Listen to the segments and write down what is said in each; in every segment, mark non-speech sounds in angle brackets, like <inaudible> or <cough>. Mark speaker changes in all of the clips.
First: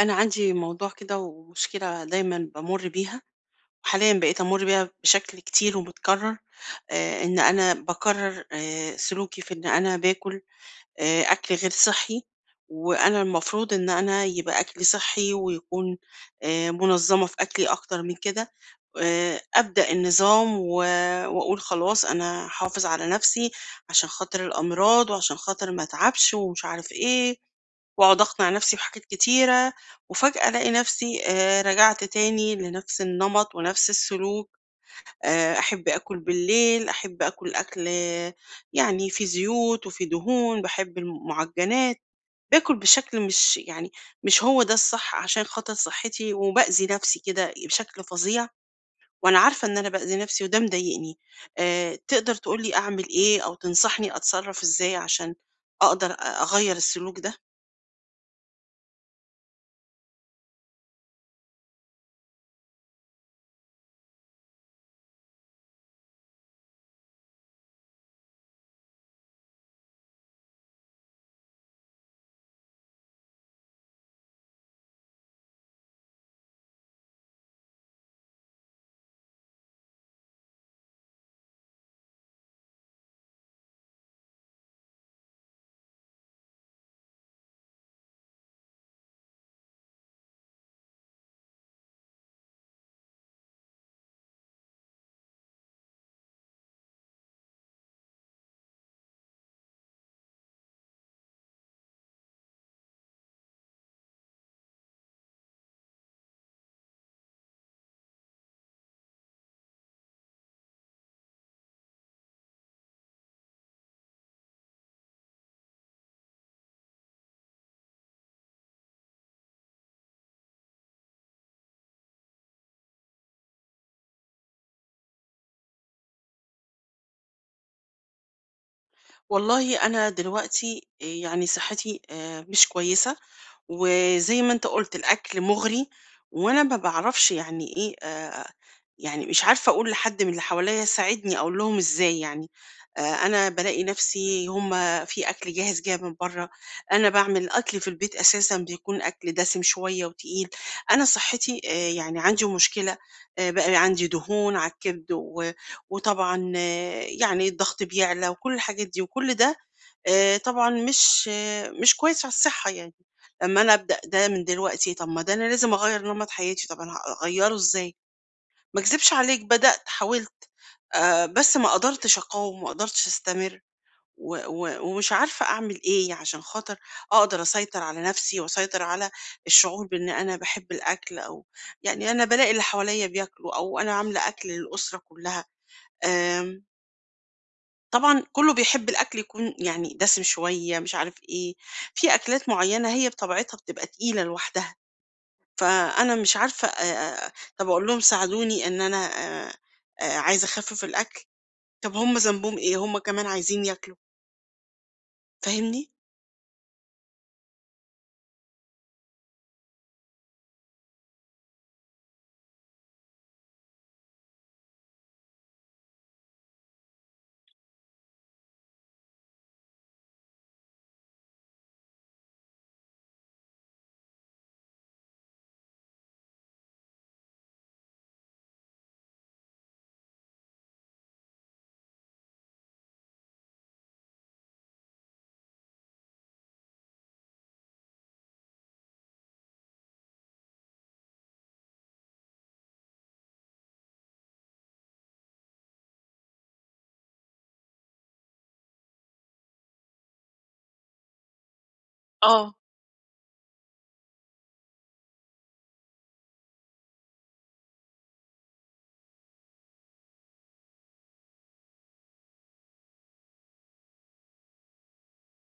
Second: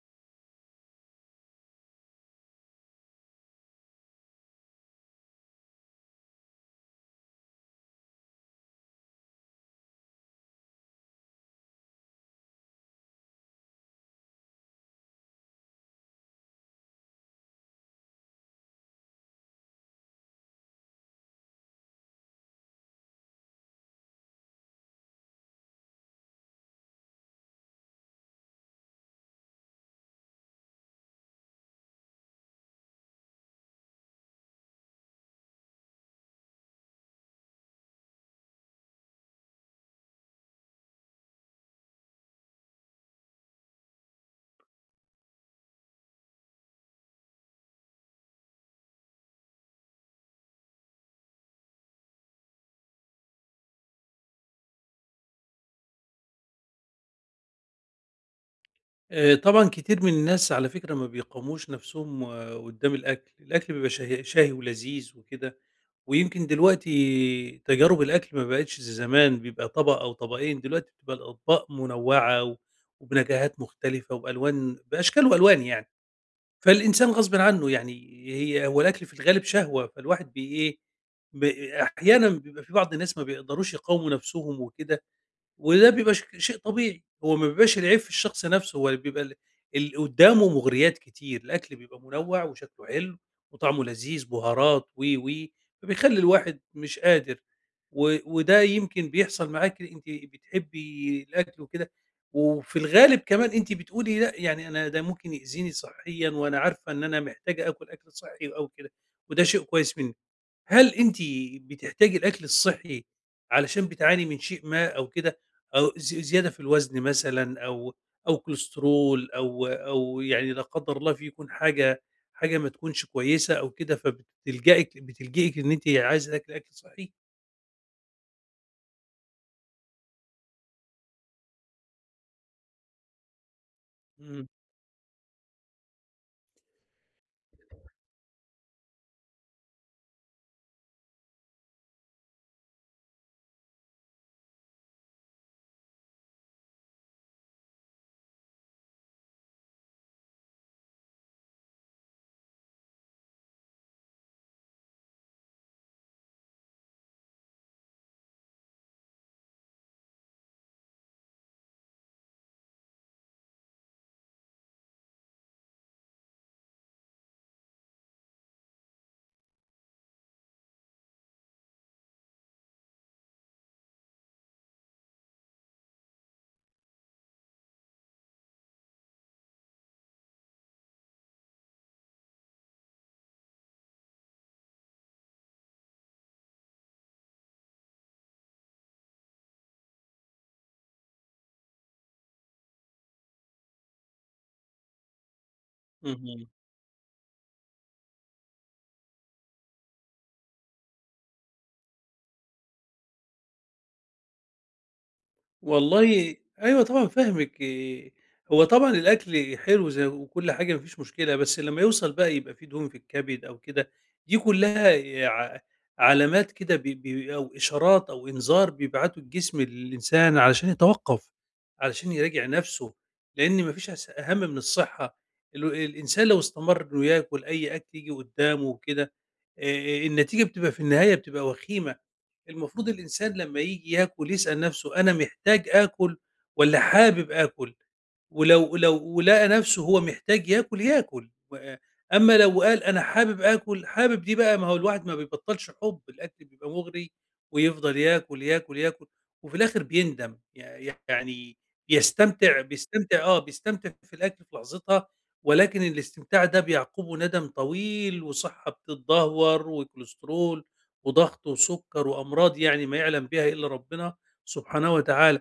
Speaker 1: أنا عندي موضوع كده ومشكلة دايما بمر بيها، وحاليا بقيت أمر بيها بشكل كتير ومتكرر. إن أنا بكرر سلوكي في إن أنا باكل أكل غير صحّي. وأنا المفروض إن أنا يبقى أكلي صحّي ويكون منظّمة في أكلي أكتر من كده. أبدأ النظام و وأقول خلاص أنا هاحافظ على نَفْسي عشان خاطر الأمراض وعشان خاطر ما أتعبش ومش عارف إيه، وأقعد أقنع نَفْسي بحاجات كتيرة، وفجأة ألاقي نَفْسي رجعت تاني لنَفْس النمط ونَفْس السلوك. أحب آكل بالليل، أحب آكل أكل يعني فيه زيوت وفيه دهون، باحب المعجنات، باكل بشكل مش يعني مش هو ده الصح عشان خاطر صحتي، وبأذي نفسي كده بشكل فظيع، وأنا عارفة إن أنا بأذي نفسي وده مضايقني. تقدر تقول لي أعمل إيه أو تنصحني أتصرف إزاي عشان أقدر أغيّر السلوك ده؟
Speaker 2: طبعًا كتير من الناس على فكرة ما بيقاوموش نَفْسهم آه، قُدّام الأكل، الأكل بيبقى شهي ولذيذ وكده، ويمكن دلوقتي تجارب الأكل ما بقِتش زي زمان بيبقى طبق أو طبقين، دلوقتي بتبقى الأطباق منوّعة و وبنكهات مختلفة وبألوان بأشكال وألوان يعني، فالإنسان غصبٍ عنّه يعني هو الأكل في الغالب شهوة، فالواحد بي إيه، ب أحيانًا بيبقى في بعض الناس ما بيقدروش يقاوموا نَفْسهم وكده وده بيبقى شيء طبيعي، هو ما بيبقاش العيب في الشخص نفسه، هو بيبقى اللي قدّامه مغريات كتير، الأكل بيبقى منوّع وشكله حلو وطعمه لذيذ، بهارات و، و، فبيخلّي الواحد مش قادر، وده يمكن بيحصل معاكِ أنتِ بتحبي الأكل وكده، وفي الغالب كمان أنتِ بتقولي لأ، يعني أنا ده ممكن يأذيني صحيًا وأنا عارفة إن أنا محتاجة آكل أكل صحي أو كده، وده شيء كويس منِّك. هل أنتِ بتحتاجي الأكل الصحّي علشان بتعاني من شيء ما أو كده، أو زيادة في الوزن مثلًا أو أو كوليسترول أو يعني لا قدّر الله فيكم حاجة ما تكونش كويسة أو كده، فبتلجئك إن أنتِ عايزة تاكلي أكل صحّي؟
Speaker 1: والله أنا دلوقتي يعني صحتي مش كويسة. وزي
Speaker 2: إمم،
Speaker 1: ما أنت قُلت الأكل مُغري. وأنا ما باعرفش يعني إيه يعني مش عارفة أقول لحد من اللي حواليّا ساعدني أقول لهم إزاي يعني. أنا بالاقي نفسي في أكل جاهز جاي من برّه. أنا باعمل أكل في البيت أساسًا بيكون أكل دسم شوية وتقيل. أنا صحتي يعني عندي مشكلة بقى عندي دهون على الكبد، و وطبعًا يعني الضغط بيعلى وكل الحاجات دي، وكل ده طبعًا مش كويس على الصحّة يعني. لمّا أنا أبدأ ده من دلوقتي، طب ما ده أنا لازم أغيّر نمط حياتي، طب أنا هاغيّره إزاي؟ ما اكذبش عليك بدأت، حاولت، بس ما قدرتش أقاوم، ما قدرتش أستمر، و و ومش عارفة أعمل إيه عشان خاطر أقدر أسيطر على نفسي وأسيطر على الشعور بإن أنا باحب الأكل. أو يعني أنا بالاقي اللي حواليّا بياكلوا أو أنا عاملة أكل للأسرة كلّها. آمم طبعًا كُلّه بيحب الأكل يكون يعني دسم شوية، مش عارف إيه، في أكلات معيّنة هي بطبيعتها بتبقى تقيلة لوحدها. فأنا مش
Speaker 2: اهم.
Speaker 1: عارفة طَب أقول لهم ساعدوني إن أنا عايزة أخفِّف الأكل. طَب هم ذنبهم إيه؟ هم كمان عايزين ياكلوا. فاهمني؟
Speaker 2: والله أيوه طبعًا فاهمِك، هو طبعًا الأكل حلو زي وكل حاجة ما فيش مشكلة، بس لمّا يوصل بقى يبقى في دهون في الكبد أو كده، دي كلها إيه، علامات كده ب ب أو إشارات أو إنذار بيبعته الجسم للإنسان علشان يتوقّف، علشان يراجع نَفْسه، لإن ما فيش أهَم من الصحة، الإنسان لو استمر إنه ياكل أي أكل ييجي قدّامه وكده، النتيجة بتبقى في النهاية بتبقى وخيمة. المفروض الإنسان لمّا ييجي ياكل يسأل نَفْسه أنا محتاج آكل والّا حابب آكل؟ ولو لو ولقى نفسه هو محتاج ياكل، ياكل، و أمّا لو قال أنا حابب آكل، حابب دي بقى ما هو الواحد ما بيبطّلش حُب، الأكل بيبقى مُغري ويفضل ياكل، ياكل، ياكل وفي الآخِر بيندم، يعني
Speaker 1: آه.
Speaker 2: بيستمتع آه، بيستمتع في الأكل في لحظتها، ولكن الاستمتاع ده بيعقبه ندم طويل وصحّة بتتدهور وكوليسترول وضغط وسُكّر وأمراض يعني ما يعلم بها إلا ربنا سبحانه وتعالى.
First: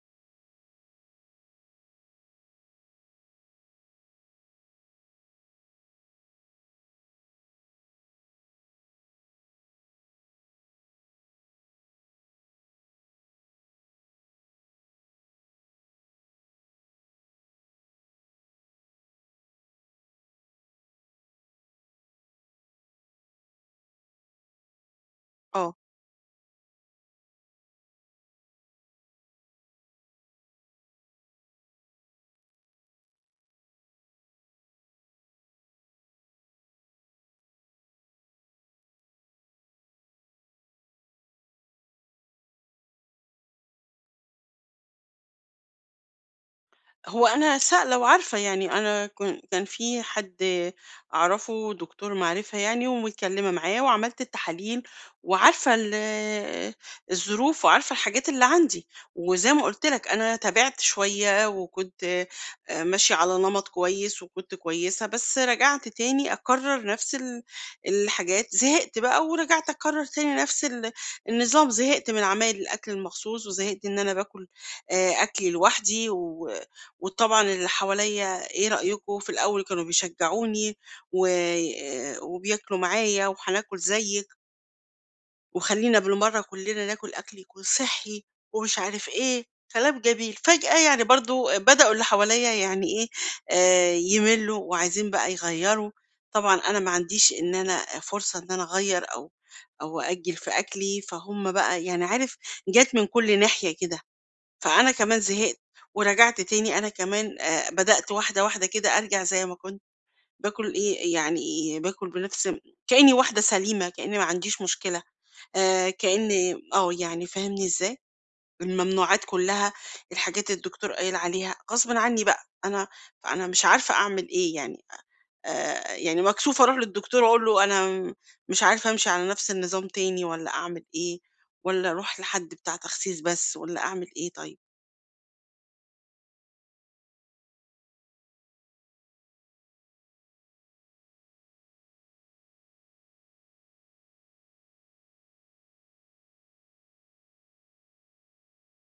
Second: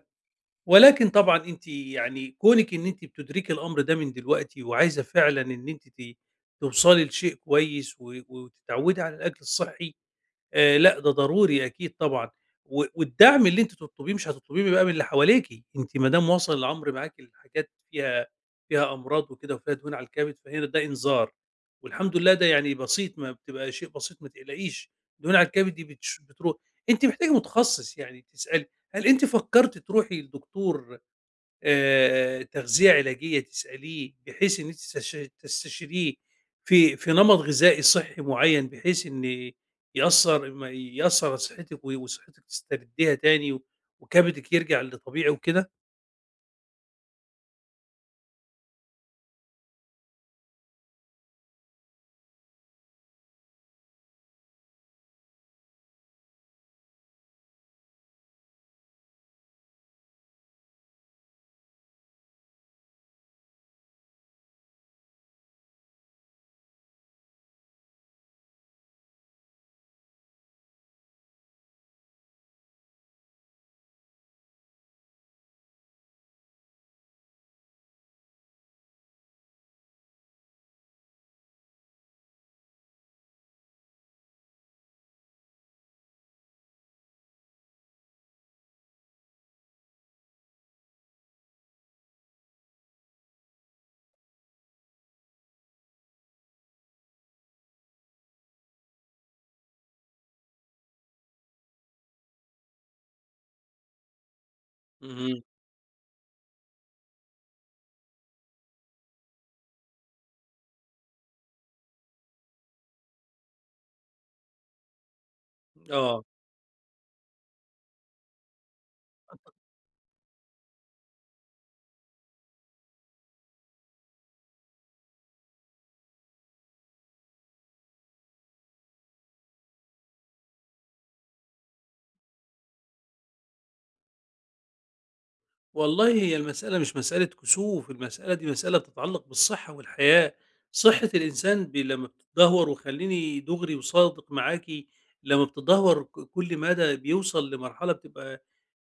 Speaker 2: ولكن طبعًا أنتِ يعني كونِك إن أنتِ بتدركي الأمر ده من دلوقتي وعايزة فعلًا إن أنتِ توصلي لشيء كويس وتتعودي على الأكل الصحي، لأ، ده ضروري أكيد طبعًا، والدعم اللي أنتِ تطلبيه مش هتطلبيه بقى من اللي حواليكِ، أنتِ ما دام واصل الأمر معاكِ لحاجات فيها أمراض وكده وفيها دهون على الكبد، فهنا ده إنذار، والحمد لله ده يعني بسيط ما بتبقى شيء بسيط ما تقلقيش، دهون على الكبد
Speaker 1: آه.
Speaker 2: دي بتروح، أنتِ محتاجة متخصص يعني تسألي، هل أنتِ فكرتِ تروحي لدكتور تغذية علاجية تسأليه بحيث إن أنتِ تستشيريه في نمط غذائي صحّي معيّن بحيث إن يأثّر ما يأثّر على صحتِك وصحتِك تسترديها تاني وكبدِك يرجع لطبيعي وكده؟
Speaker 1: هو أنا لو عارفة يعني أنا كان في حد أعرفه دكتور معرفة يعني، ومتكلمة معاه وعملت التحاليل وعارفة <hesitation> الظروف وعارفة الحاجات اللي عندي. وزي ما قُلت لك أنا تابعت شوية وكنت ماشية على نمط كويس وكنت كويسة، بس رجعت تاني أكرّر نفس الحاجات. زهقت بقى ورجعت أكرّر تاني نفس النظام. زهقت من عمايل الأكل المخصوص وزهقت إن أنا باكل أكلي لوحدي. و وطبعًا اللي حواليّا إيه رأيكم؟ في الأول كانوا بيشجعوني و وبياكلوا معايا وهناكل زيِّك، وخلّينا بالمرّة كلّنا ناكل أكل يكون صحّي ومش عارف إيه، كلام جميل. فجأة يعني برضه بدأوا اللي حواليّا يعني إيه، يملّوا وعايزين بقى يغيّروا. طبعًا أنا ما عنديش إن أنا فرصة إن أنا أغيّر أو أأجّل في أكلي، فهُم بقى يعني عارف، جات من كل ناحية كده. فأنا كمان
Speaker 2: اهم،
Speaker 1: زهقت، ورجعت تاني أنا كمان بدأت واحدة، واحدة كده أرجع زي ما كنت، باكل إيه، يعني باكل بنفس، كإني واحدة سليمة، كإني ما عنديش مشكلة،
Speaker 2: آه.
Speaker 1: كإني يعني فاهمني إزاي؟ الممنوعات كلّها، الحاجات الدكتور قايل عليها، غصبٍ عني بقى. أنا فأنا مش عارفة أعمل إيه يعني. يعني مكسوفة أروح للدكتور أقول له أنا مش عارفة أمشي على نفس النظام تاني والّا أعمل إيه، والّا أروح لحد بتاع تخسيس بس والّا أعمل إيه طيب؟
Speaker 2: والله هي المسألة مش مسألة كسوف، المسألة دي مسألة تتعلّق بالصحّة والحياة. صحّة الإنسان لمّا بتتدهور وخلّيني دُغري وصادق معاكِ، لمّا بتتدهور كل مدى بيوصل لمرحلة بتبقى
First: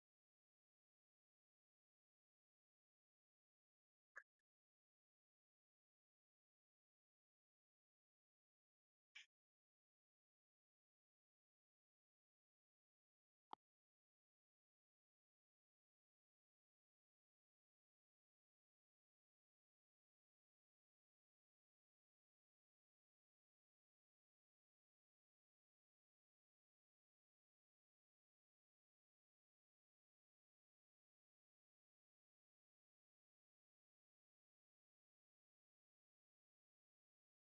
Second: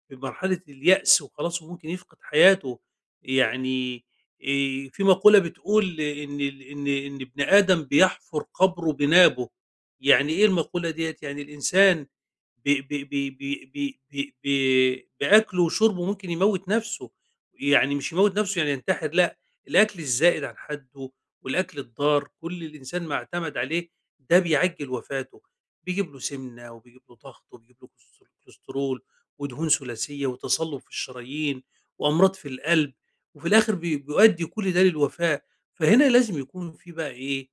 Speaker 2: في مرحلة اليأس وخلاص وممكن يفقد حياته يعني إيه، في مقولة بتقول إن ابن آدم بيحفر قبره بنابه يعني إيه المقولة ديت يعني الإنسان بي بي بي بي بي بي بي بأكله وشربه ممكن يموت نفسه يعني مش يموت نفسه يعني ينتحر لا الأكل الزائد عن حده والأكل الضار كل الإنسان ما اعتمد عليه ده بيعجل وفاته بيجيب له سمنة وبيجيب له ضغط وبيجيب له كوليسترول ودهون ثلاثية وتصلب في الشرايين وأمراض في القلب، وفي الآخر بيؤدّي كل ده للوفاة، فهنا لازم يكون في بقى إيه،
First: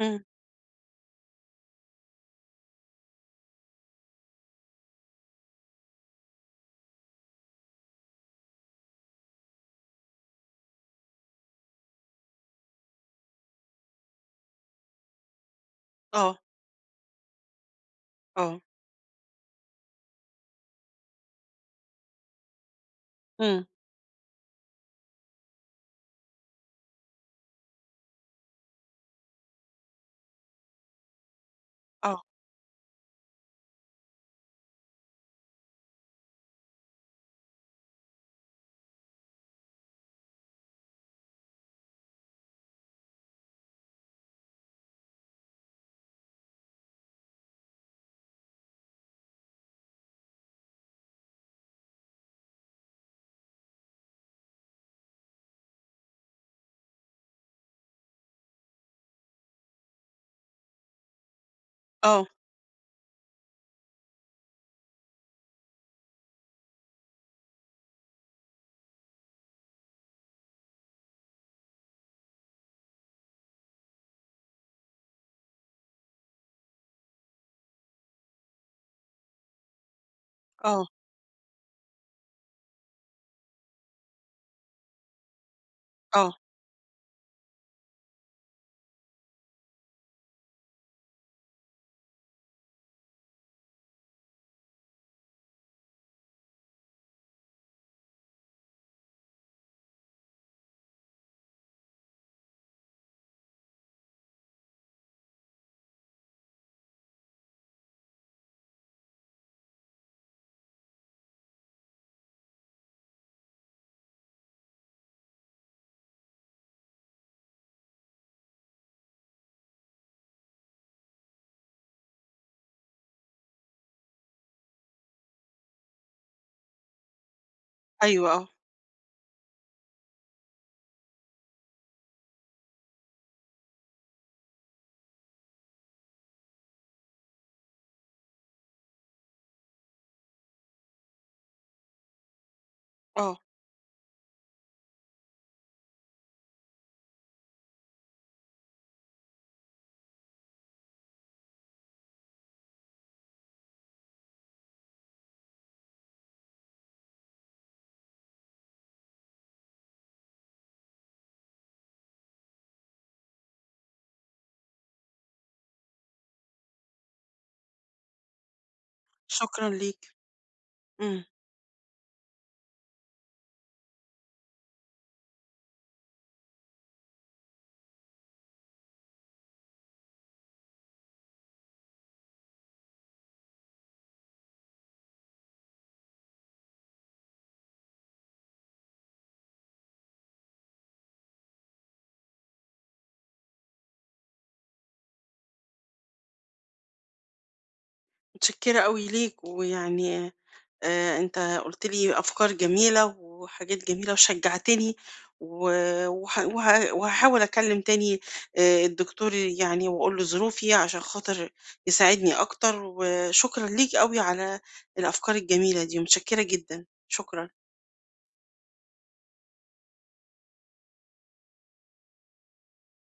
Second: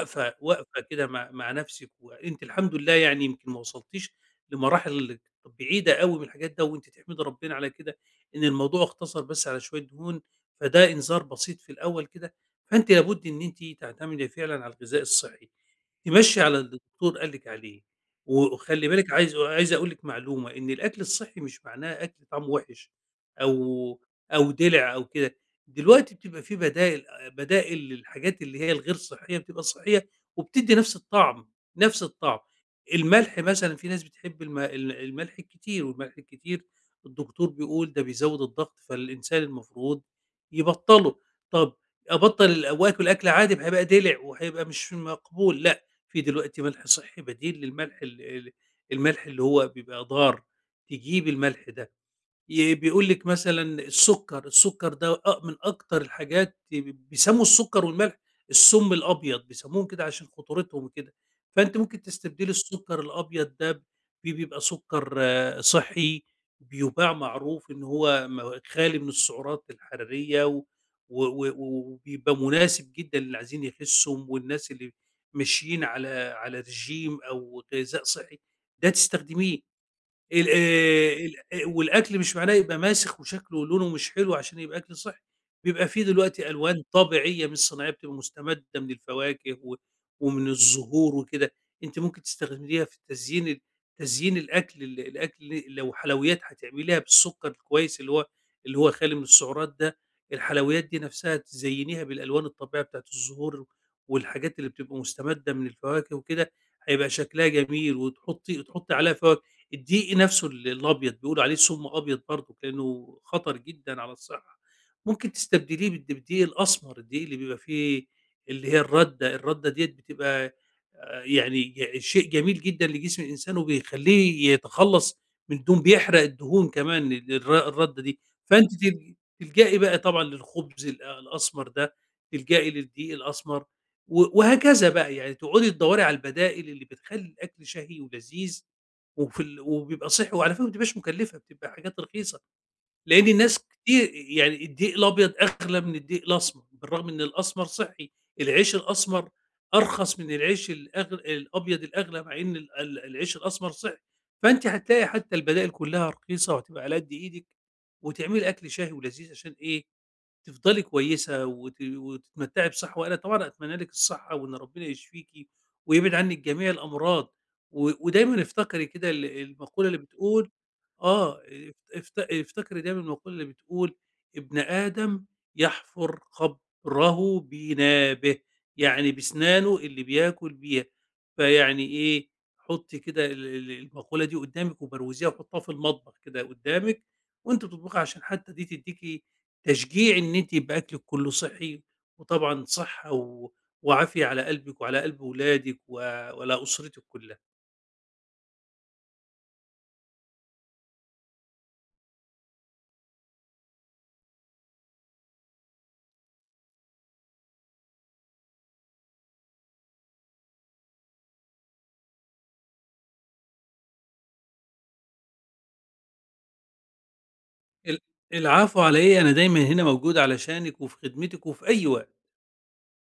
Speaker 1: إمم.
Speaker 2: وقفة كده مع نَفْسِك، وأنتِ الحمد لله يعني يمكن ما وصلتيش لمراحل بعيدة أوي من الحاجات ده، وأنتِ تحمدي ربنا على كده إن الموضوع اقتصر بس على شوية دهون، فده إنذار بسيط في الأول كده، فأنتِ لابد إن أنتِ تعتمدي فعلًا على الغذاء الصحي،
Speaker 1: آه.
Speaker 2: تمشّي على اللي الدكتور قال لِك عليه.
Speaker 1: آه،
Speaker 2: وخلّي بالِك عايز أقول لِك معلومة، إن الأكل الصحّي مش معناه أكل طعمه وِحِش
Speaker 1: إمم،
Speaker 2: أو أو دِلِع أو كده، دلوقتي بتبقى في بدائل للحاجات اللي هي الغير صحّية بتبقى صحّية وبتدّي نَفْس الطعم، نَفْس
Speaker 1: آه،
Speaker 2: الطعم. الملح مثلًا في ناس بتحب الملح الكتير، والملح الكتير الدكتور بيقول ده بيزوّد الضغط، فالإنسان المفروض يبطّله. طَب أبطّل ال وآكل أكل عادي، ما هيبقى دِلِع وهيبقى مش مقبول، لأ في دلوقتي ملح صحّي بديل للملح ال ال الملح اللي هو بيبقى ضار، تجيب الملح ده. بيقول لِك مثلًا السُكّر، السُكّر ده من أكتر الحاجات بيسمّوا السُكّر والملح السُم الأبيض، بيسمّوهم كده عشان خطورتهم وكده، فأنتِ ممكن
Speaker 1: آه،
Speaker 2: تستبدلي السُكّر الأبيض ده ب بيبقى سُكّر آه، صحّي بيُباع معروف إن هو خالي من السعرات الحرارية و و و وبيبقى مناسب جدًا للي عايزين يخسّوا والناس اللي ماشيين على على ريجيم أو غذاء صحّي، ده تستخدميه. ال
Speaker 1: آه،
Speaker 2: ال آه، والأكل مش معناه يبقى ماسخ وشكله ولونه مش حلو عشان يبقى أكل صحّي، بيبقى في
Speaker 1: آه،
Speaker 2: دلوقتي ألوان طبيعية مش صناعية بتبقى مستمدة من الفواكه و ومن الزهور وكده، أنتِ ممكن تستخدميها في تزيين الأكل الأكل لو حلويات هتعمليها بالسُكّر الكويس اللي هو خالي من السعرات ده، الحلويات دي نفْسها تزيّنيها بالألوان الطبيعية بتاعة الزهور والحاجات اللي بتبقى مستمدة من الفواكه وكده، هيبقى شكلها جميل وتحطّي عليها الدقيق نفسه الأبيض بيقولوا عليه سُمّ أبيض برضه لأنه خطر جدًا على الصحة، ممكن تستبدليه بالدقيق الأسمر، الدقيق اللي بيبقى فيه اللي هي الردة، الردة ديّة بتبقى يعني شيء جميل جدًا لجسم الإنسان وبيخلّيه يتخلّص من دهون، بيحرق الدهون كمان ال الر الردة دي،
Speaker 1: أيوه، آه،
Speaker 2: فأنتِ تلجئي بقى طبعًا للخبز الأسمر ده، تلجئي للدقيق الأسمر وهكذا بقى، يعني تقعدي تدوّري على البدائل اللي بتخلّي الأكل شهي ولذيذ وفي ال وبيبقى صحّي وعلى فكرة ما بتبقاش مكلّفة، بتبقى حاجات رخيصة، لإن
Speaker 1: آه،
Speaker 2: الناس كتير يعني الدقيق الأبيض أغلى من الدقيق الأسمر، بالرغم إن الأسمر صحّي، العيش الأسمر أرخص من العيش الأبيض الأغلى، مع إن ال ال العيش الأسمر صحّي، فأنتِ هتلاقي حتى البدائل كلّها رخيصة وهتبقى على قد إيدِك، وتعملي أكل شهي ولذيذ عشان إيه، تفضلي كويسة وتتمتّعي بصحّة وأنا طبعًا أتمنى لِك الصحّة وإن ربنا يشفيكِ ويبعد عنِّك جميع الأمراض، ودايمًا افتكري كده
Speaker 1: شكرًا
Speaker 2: المقولة اللي
Speaker 1: ليك،
Speaker 2: بتقول
Speaker 1: إمم.
Speaker 2: آه، اف افت افتكري دايمًا المقولة اللي بتقول ابن آدم يحفر قبره بنابه، يعني بسنانه اللي بياكل بيها، فيعني إيه، حُطّي كده ال ال المقولة دي قدّامِك وبروزيها وحُطّها في المطبخ كده قدّامِك وأنتِ بتطبخي عشان حتى دي تدّيكِ تشجيع إن أنتِ يبقى أكلِك كلّه صحّي، وطبعًا صحّة وعافية على قلبِك وعلى قلب ولادِك وعلى أسرتِك كلّها.
Speaker 1: متشكرة أوي ليك. ويعني أنت قُلت لي أفكار جميلة وحاجات جميلة وشجعتني. و وه وه وهاحاول أكلم تاني الدكتور يعني، وأقول له ظروفي عشان خاطر يساعدني أكتر. وشكرًا ليك أوي على الأفكار الجميلة دي، متشكرة جدًا. شكرًا.
Speaker 2: ال العفو على إيه، أنا دايمًا هنا موجود علشانِك وفي خدمتِك وفي أي وقت.